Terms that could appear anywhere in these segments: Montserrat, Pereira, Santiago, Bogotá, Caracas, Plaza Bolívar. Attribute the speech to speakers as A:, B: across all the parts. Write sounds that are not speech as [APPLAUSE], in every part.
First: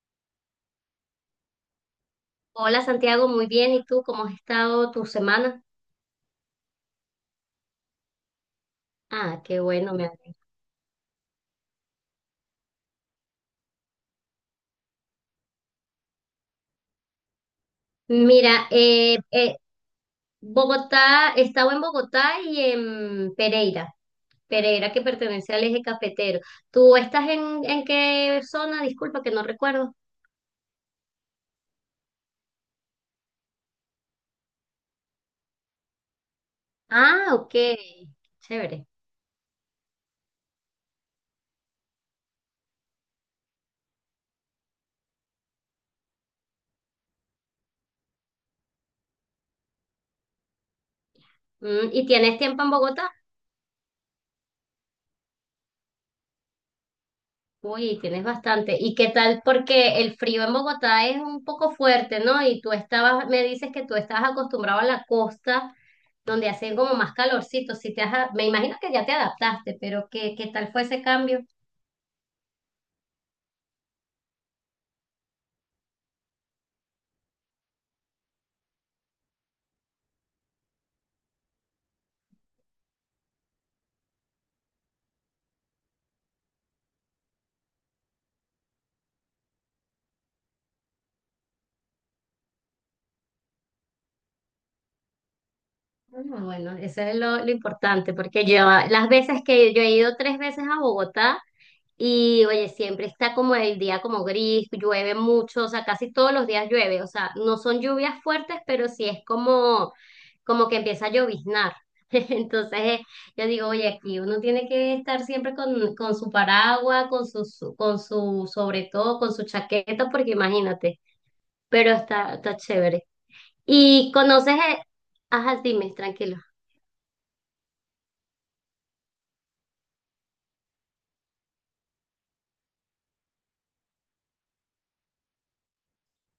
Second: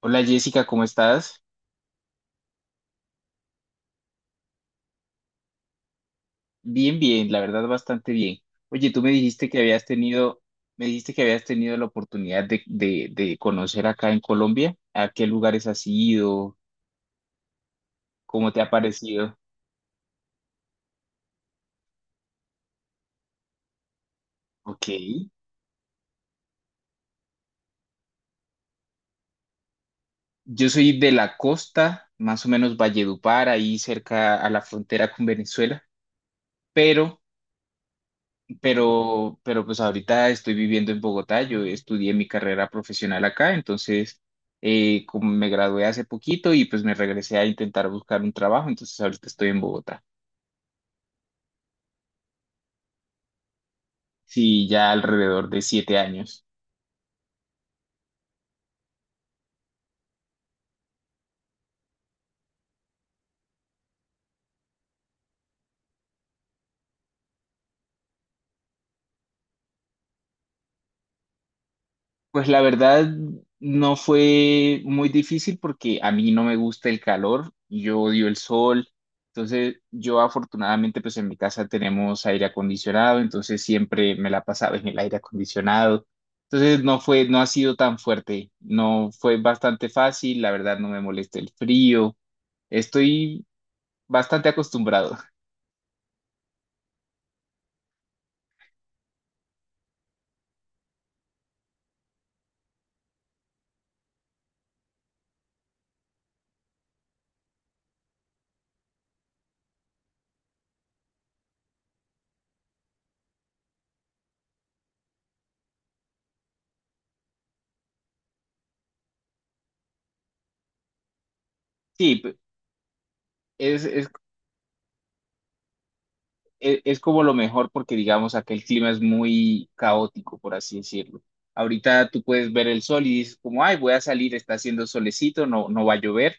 A: Hola Jessica, ¿cómo estás?
B: Hola Santiago, muy bien. ¿Y tú cómo has estado tu semana?
A: Bien, bien, la verdad bastante bien. Oye, tú me
B: Ah,
A: dijiste que
B: qué
A: habías
B: bueno. Me...
A: tenido, me dijiste que habías tenido la oportunidad de conocer acá en Colombia. ¿A qué lugares has ido? ¿Cómo te
B: Mira,
A: ha parecido?
B: Bogotá, he estado en Bogotá y en Pereira.
A: Ok.
B: Pereira que pertenece al eje cafetero. ¿Tú estás en qué zona? Disculpa que no recuerdo.
A: Yo soy de la costa, más o menos Valledupar, ahí cerca a la frontera con Venezuela, pero
B: Ah, ok, chévere.
A: pero pues ahorita estoy viviendo en Bogotá, yo estudié mi carrera profesional acá, entonces como me gradué hace poquito y pues me regresé a intentar buscar un trabajo, entonces ahorita estoy en Bogotá,
B: Mm, ¿y tienes tiempo en Bogotá?
A: sí, ya alrededor de 7 años.
B: Uy, tienes bastante. ¿Y qué tal? Porque el frío en Bogotá es un poco fuerte, ¿no? Y tú estabas, me dices que tú estabas acostumbrado a la costa, donde hacían como más calorcito. Si te has- Me imagino que ya te adaptaste, pero ¿qué, qué tal fue ese cambio?
A: Pues la verdad no fue muy difícil porque a mí no me gusta el calor, yo odio el sol, entonces yo afortunadamente pues en mi casa tenemos aire acondicionado, entonces siempre me la pasaba en el aire acondicionado, entonces no fue, no ha sido tan fuerte, no fue bastante fácil, la verdad no me molesta el frío, estoy bastante acostumbrado.
B: Bueno, bueno, eso es lo importante, porque yo las veces que yo he ido tres veces a Bogotá. Y oye, siempre está como el día como gris, llueve mucho, o sea, casi todos los días llueve, o sea, no son lluvias fuertes, pero sí es como, como que empieza a lloviznar. [LAUGHS] Entonces, yo digo, oye, aquí uno tiene que estar siempre con su paraguas, con su, su- con su, sobre todo, con su chaqueta, porque imagínate, pero
A: Sí,
B: está, está chévere.
A: es, es
B: Y conoces, ajá, dime, tranquilo.
A: es como lo mejor porque digamos acá el clima es muy caótico, por así decirlo. Ahorita tú puedes ver el sol y dices como, ay, voy a salir, está haciendo solecito, no, no va a llover.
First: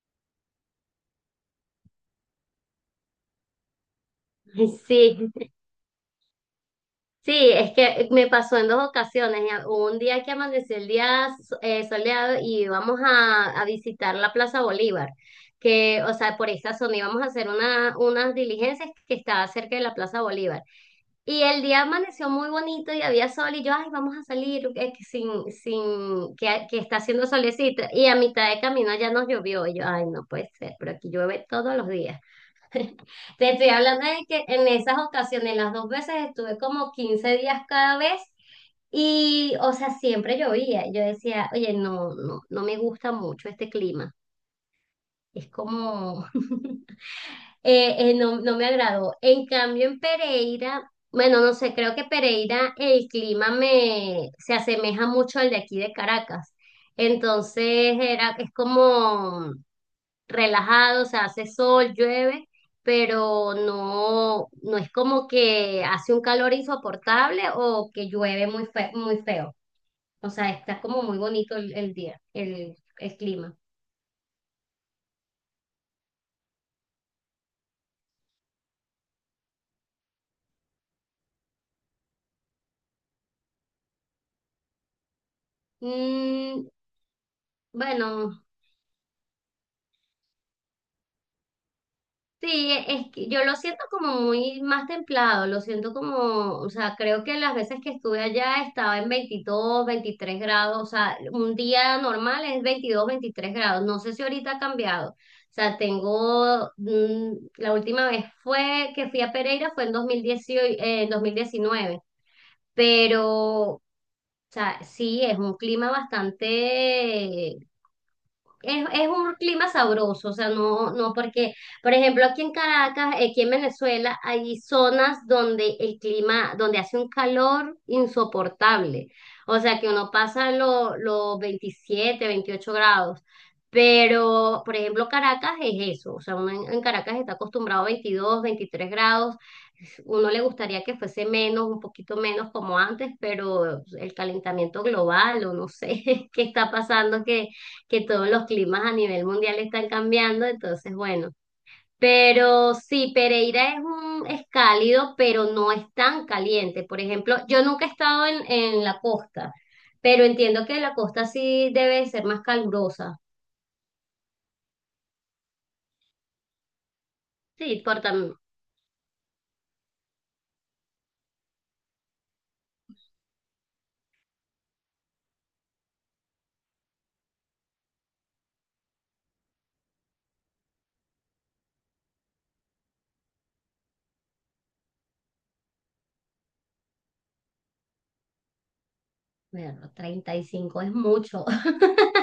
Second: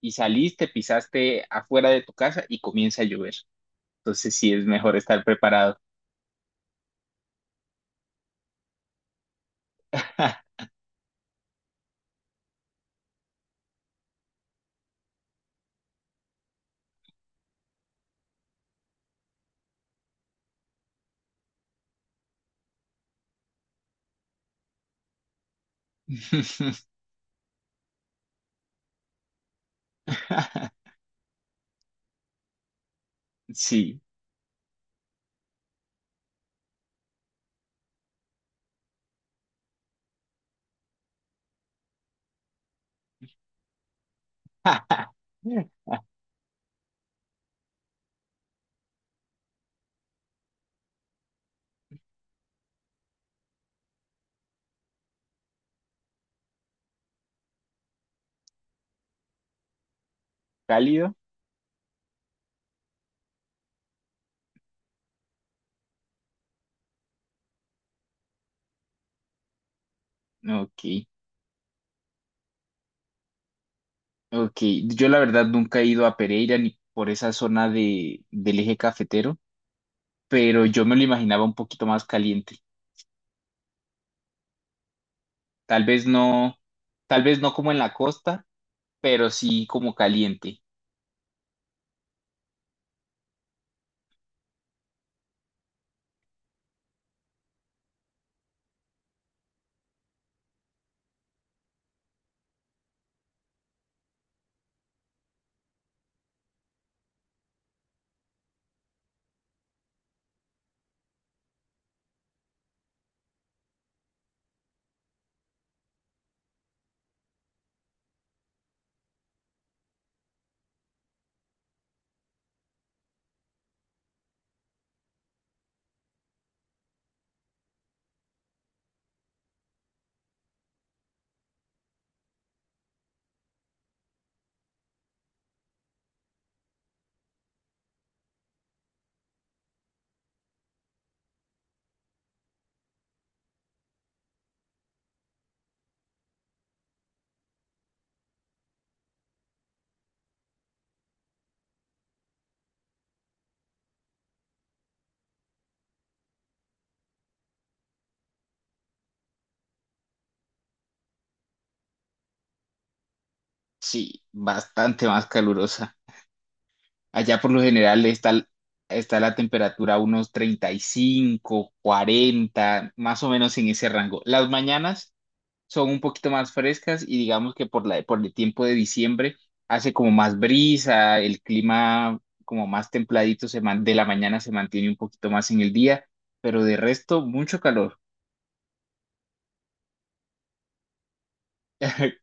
A: Y saliste, pisaste afuera de tu casa y comienza a llover. Entonces sí es
B: [LAUGHS]
A: mejor estar
B: Sí.
A: preparado.
B: Sí, es que me pasó en dos ocasiones. Ya, un día que amaneció el día soleado, y íbamos a visitar la Plaza Bolívar, que, o sea, por esa zona íbamos a hacer una, unas diligencias que estaba cerca de la Plaza Bolívar. Y el día amaneció muy bonito y había sol y yo, ay, vamos a salir, que sin, sin,
A: [LAUGHS]
B: que está haciendo solecito. Y a mitad de camino ya nos llovió. Y yo, ay, no puede ser, pero aquí llueve todos los días. [LAUGHS] Te estoy
A: Sí.
B: hablando de que en esas ocasiones, las dos veces, estuve como 15 días cada vez y, o sea, siempre llovía. Yo decía, oye, no, no, no me gusta mucho este clima. Es
A: [LAUGHS]
B: como, [LAUGHS] no, no me agradó. En cambio, en Pereira, bueno, no sé, creo que Pereira el clima me se asemeja mucho al de aquí de Caracas. Entonces era, es como, relajado, o
A: ¿Cálido?
B: sea, hace sol, llueve, pero no, no es como que hace un calor insoportable o que llueve muy feo. O sea, está
A: Ok,
B: como muy bonito el día, el clima.
A: ok. Yo la verdad nunca he ido a Pereira ni por esa zona de, del eje cafetero, pero yo me lo imaginaba un poquito más caliente. Tal vez no,
B: Mm,
A: tal vez no como en la
B: bueno.
A: costa, pero sí como caliente.
B: Sí, es que yo lo siento como muy más templado, lo siento como, o sea, creo que las veces que estuve allá estaba en 22, 23 grados, o sea, un día normal es 22, 23 grados, no sé si ahorita ha cambiado, o sea, tengo, mm, la última vez fue que fui a Pereira fue en 2018, en 2019. Pero, o sea, sí, es un clima bastante, es un clima sabroso, o sea, no, no, porque, por ejemplo, aquí en Caracas, aquí en Venezuela, hay zonas donde el clima, donde hace un calor insoportable, o sea, que uno pasa los 27, 28 grados, pero, por ejemplo, Caracas es eso, o sea, uno en Caracas está acostumbrado a 22, 23 grados, uno le gustaría que fuese menos, un poquito menos como antes, pero el calentamiento global, o no sé [LAUGHS] qué está pasando, que todos los climas a nivel mundial están cambiando, entonces bueno. Pero sí, Pereira es un, es cálido, pero no es tan caliente. Por ejemplo, yo nunca he estado en la costa, pero entiendo que la costa sí debe ser más calurosa.
A: Sí, bastante más calurosa. Allá por lo
B: Sí, por
A: general
B: tam-
A: está, está la temperatura a unos 35 40 más o menos en ese rango. Las mañanas son un poquito más frescas y digamos que por la, por el tiempo de diciembre hace como más brisa, el clima como más templadito se man- de la mañana se mantiene un poquito más en el día, pero de resto mucho calor.
B: bueno, 35 es mucho.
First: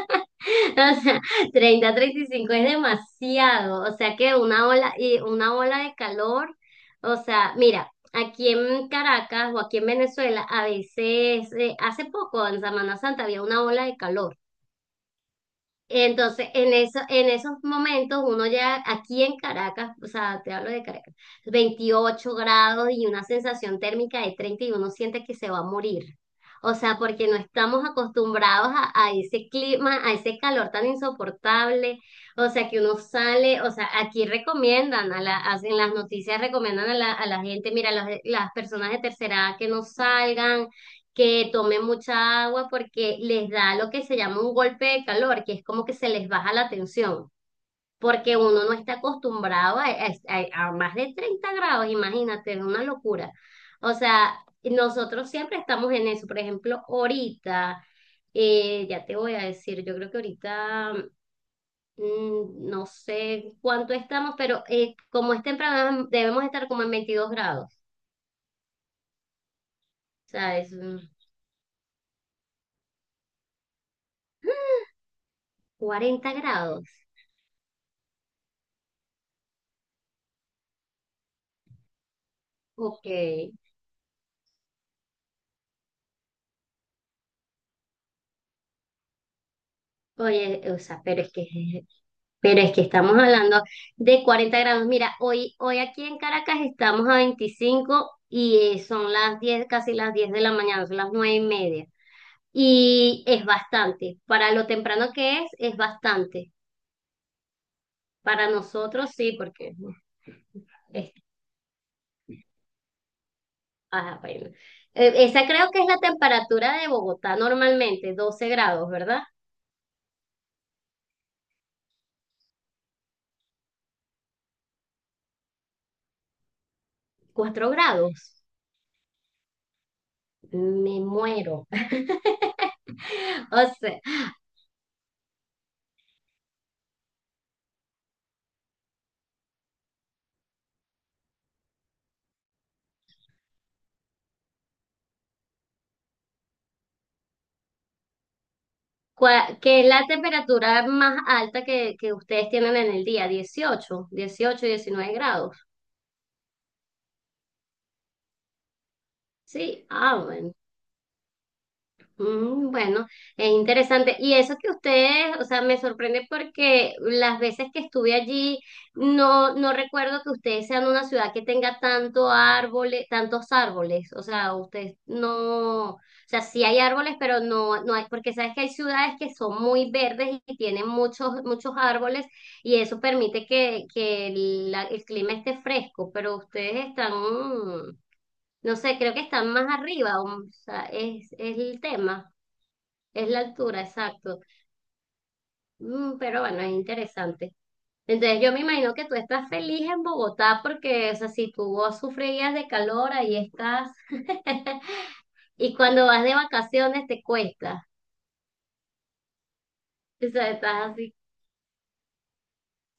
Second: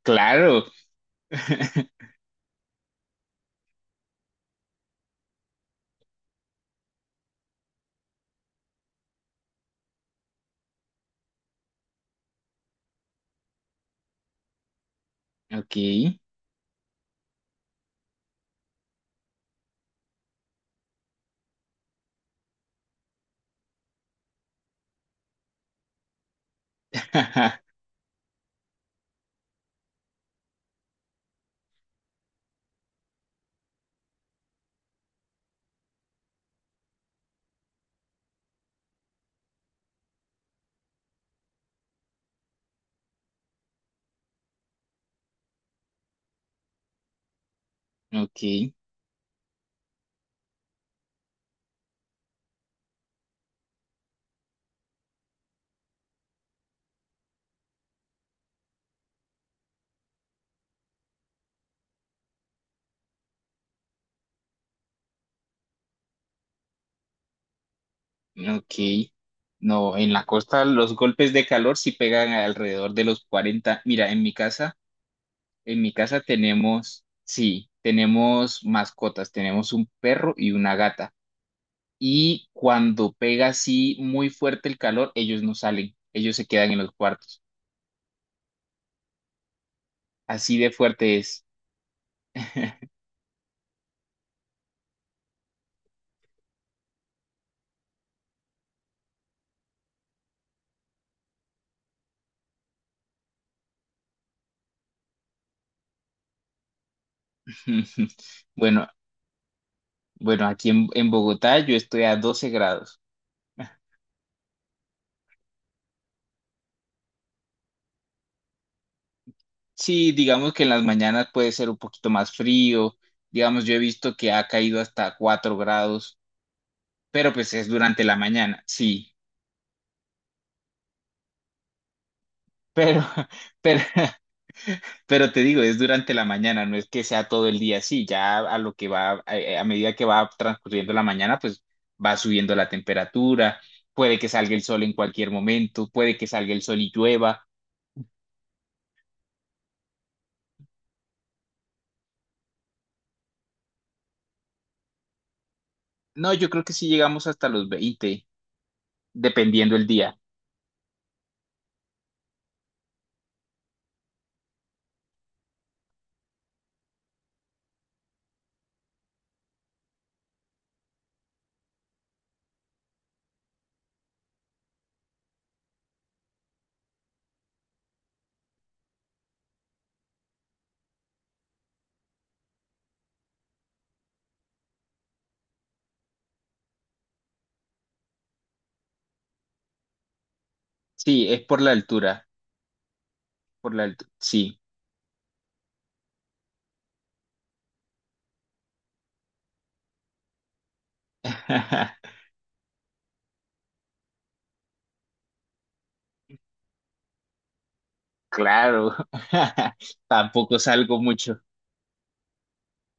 A: Claro.
B: [LAUGHS] O sea,
A: [LAUGHS]
B: 30, 35 es demasiado. O sea que una ola, y una ola de calor. O sea, mira, aquí en Caracas o aquí en Venezuela, a veces, hace poco, en Semana Santa, había una ola de calor.
A: Ok,
B: Entonces, en eso, en esos momentos, uno ya aquí en Caracas, o sea, te hablo de Caracas, 28 grados y una sensación térmica de 30 y uno siente que se va a morir. O sea, porque no
A: [LAUGHS]
B: estamos acostumbrados a ese clima, a ese calor tan insoportable. O sea, que uno sale, o sea, aquí recomiendan, a la, hacen las noticias recomiendan a la gente, mira, las personas de tercera edad que no salgan, que tomen mucha agua porque les da lo que se llama un golpe de calor, que es como que se les baja la tensión, porque uno
A: ok,
B: no está acostumbrado a, más de 30 grados, imagínate, es una locura. O sea, nosotros siempre estamos en eso, por ejemplo, ahorita, ya te voy a decir, yo creo que ahorita... Mm, no sé cuánto estamos, pero como es temprano, debemos estar como en 22 grados,
A: ok. No, en la costa
B: ¿sabes?
A: los
B: Mm,
A: golpes de calor sí pegan alrededor de los 40. Mira, en mi casa
B: 40 grados.
A: tenemos, sí, tenemos mascotas, tenemos un perro y una gata. Y
B: Ok.
A: cuando pega así muy fuerte el calor, ellos no salen, ellos se quedan en los cuartos. Así
B: Oye,
A: de
B: o sea,
A: fuerte es.
B: pero es que
A: [LAUGHS]
B: estamos hablando de 40 grados. Mira, hoy, hoy aquí en Caracas estamos a 25 y son las 10, casi las 10 de la mañana, son las 9:30. Y es bastante. Para lo temprano que es bastante. Para
A: Bueno,
B: nosotros sí, porque
A: bueno, aquí en
B: es,
A: Bogotá yo estoy a 12 grados.
B: ajá, bueno. Esa creo que es la temperatura de Bogotá normalmente, 12 grados, ¿verdad?
A: Sí, digamos que en las mañanas puede ser un poquito más frío, digamos yo he visto que ha caído hasta 4 grados, pero pues es
B: 4
A: durante la
B: grados.
A: mañana, sí,
B: Me muero. [LAUGHS]
A: pero, [LAUGHS]
B: O
A: pero,
B: sea,
A: pero te digo, es durante la mañana, no es que sea todo el día así, ya a lo que va, a medida que va transcurriendo la mañana, pues va subiendo la temperatura, puede que salga el sol en cualquier momento, puede que salga el sol y llueva,
B: ¿cuál- ¿qué es la temperatura más alta que ustedes tienen en el día? Dieciocho, 18, 19 grados.
A: no, yo creo que sí llegamos hasta los 20 dependiendo el
B: Sí, ah,
A: día,
B: bueno. Mm, bueno, es interesante. Y eso que ustedes, o sea, me sorprende porque las veces que estuve allí, no, no recuerdo que ustedes sean una ciudad que tenga tanto árboles, tantos árboles. O sea, ustedes no, o sea, sí hay árboles, pero no, no hay, porque sabes que hay ciudades que son muy verdes y tienen muchos, muchos árboles, y eso permite que el, el clima esté fresco, pero ustedes están, mm, no sé, creo que están más arriba, o sea,
A: sí, es
B: es el tema. Es la
A: por
B: altura,
A: la altura,
B: exacto.
A: sí.
B: Mm, pero bueno, es interesante. Entonces yo me imagino que tú estás feliz en Bogotá porque, o sea, si tú
A: [LAUGHS]
B: sufrías de calor, ahí estás. [LAUGHS] Y cuando vas de vacaciones te cuesta.
A: Claro, [LAUGHS]
B: O sea,
A: tampoco
B: estás
A: salgo
B: así,
A: mucho.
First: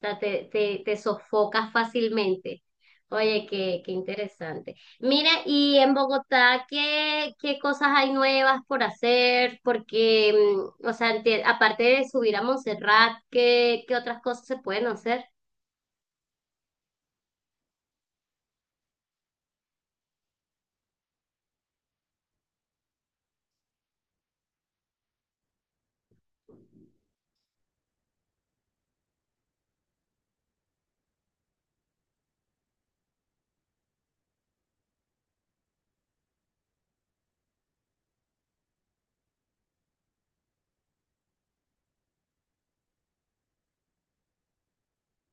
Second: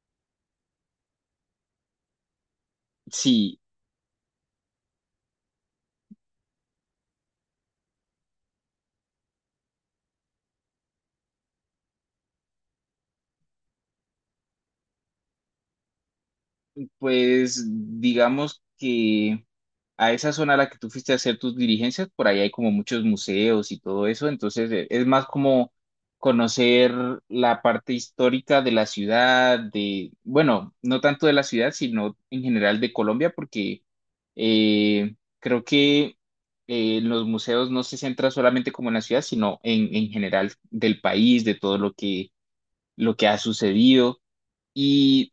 B: o sea, te sofocas fácilmente. Oye,
A: Sí,
B: qué, qué interesante. Mira, y en Bogotá, ¿qué, qué cosas hay nuevas por hacer? Porque, mm, o sea, aparte de subir a Montserrat, ¿qué, qué otras cosas se pueden hacer?
A: pues digamos que a esa zona a la que tú fuiste a hacer tus diligencias, por ahí hay como muchos museos y todo eso, entonces es más como conocer la parte histórica de la ciudad, de, bueno, no tanto de la ciudad, sino en general de Colombia, porque creo que los museos no se centran solamente como en la ciudad, sino en general del país, de todo lo que ha sucedido. Y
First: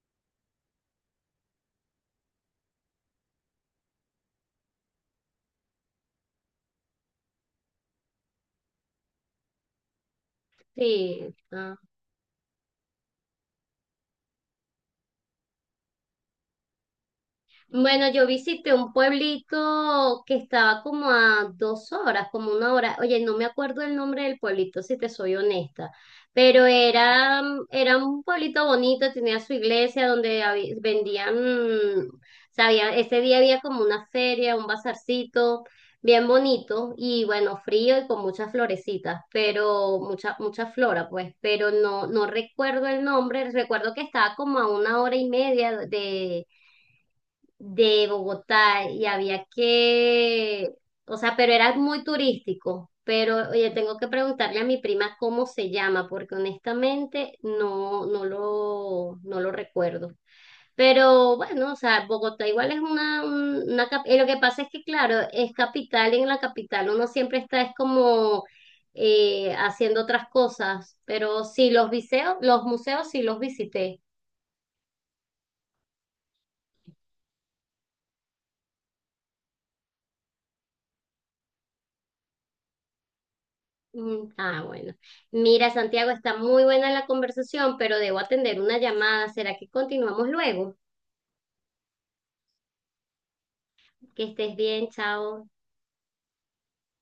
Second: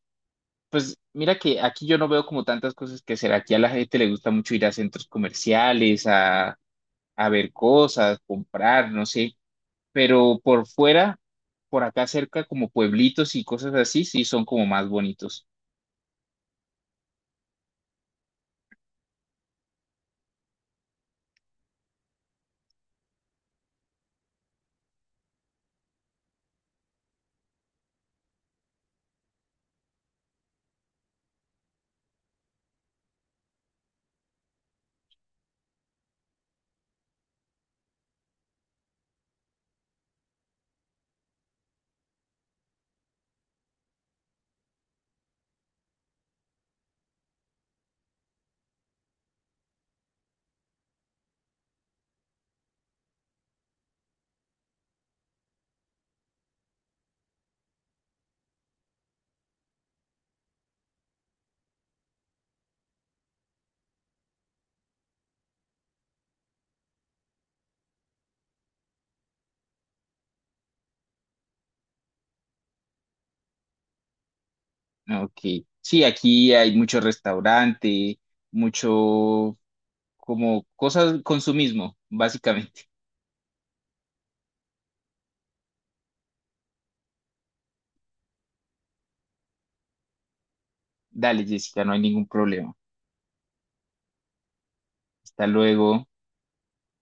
A: pues mira que aquí yo no veo como tantas cosas que hacer. Aquí a la gente le gusta mucho ir a centros comerciales, a ver cosas, comprar, no sé. Pero por fuera,
B: Sí, ah,
A: por acá cerca, como pueblitos y cosas así, sí son como más bonitos.
B: bueno, yo visité un pueblito que estaba como a 2 horas, como una hora. Oye, no me acuerdo el nombre del pueblito, si te soy honesta, pero era, era un pueblito bonito, tenía su iglesia donde vendían, mm, sabía, ese día había como una feria, un bazarcito, bien bonito y bueno, frío y con muchas florecitas, pero mucha, mucha flora, pues, pero no, no recuerdo el nombre, recuerdo que estaba como a una hora y media de Bogotá y había que, o sea, pero era muy turístico. Pero, oye, tengo que preguntarle a mi prima cómo se llama, porque honestamente no, no lo, no lo recuerdo. Pero bueno, o sea, Bogotá igual es una, y lo que pasa es que, claro, es capital y en la capital uno siempre está, es como haciendo otras cosas. Pero sí, los museos sí los visité.
A: Ok. Sí, aquí hay mucho restaurante, mucho como cosas consumismo, básicamente.
B: Mm, ah, bueno. Mira, Santiago, está muy buena la conversación, pero debo atender una llamada. ¿Será que continuamos luego?
A: Dale, Jessica, no hay ningún problema.
B: Que estés bien,
A: Hasta
B: chao.
A: luego.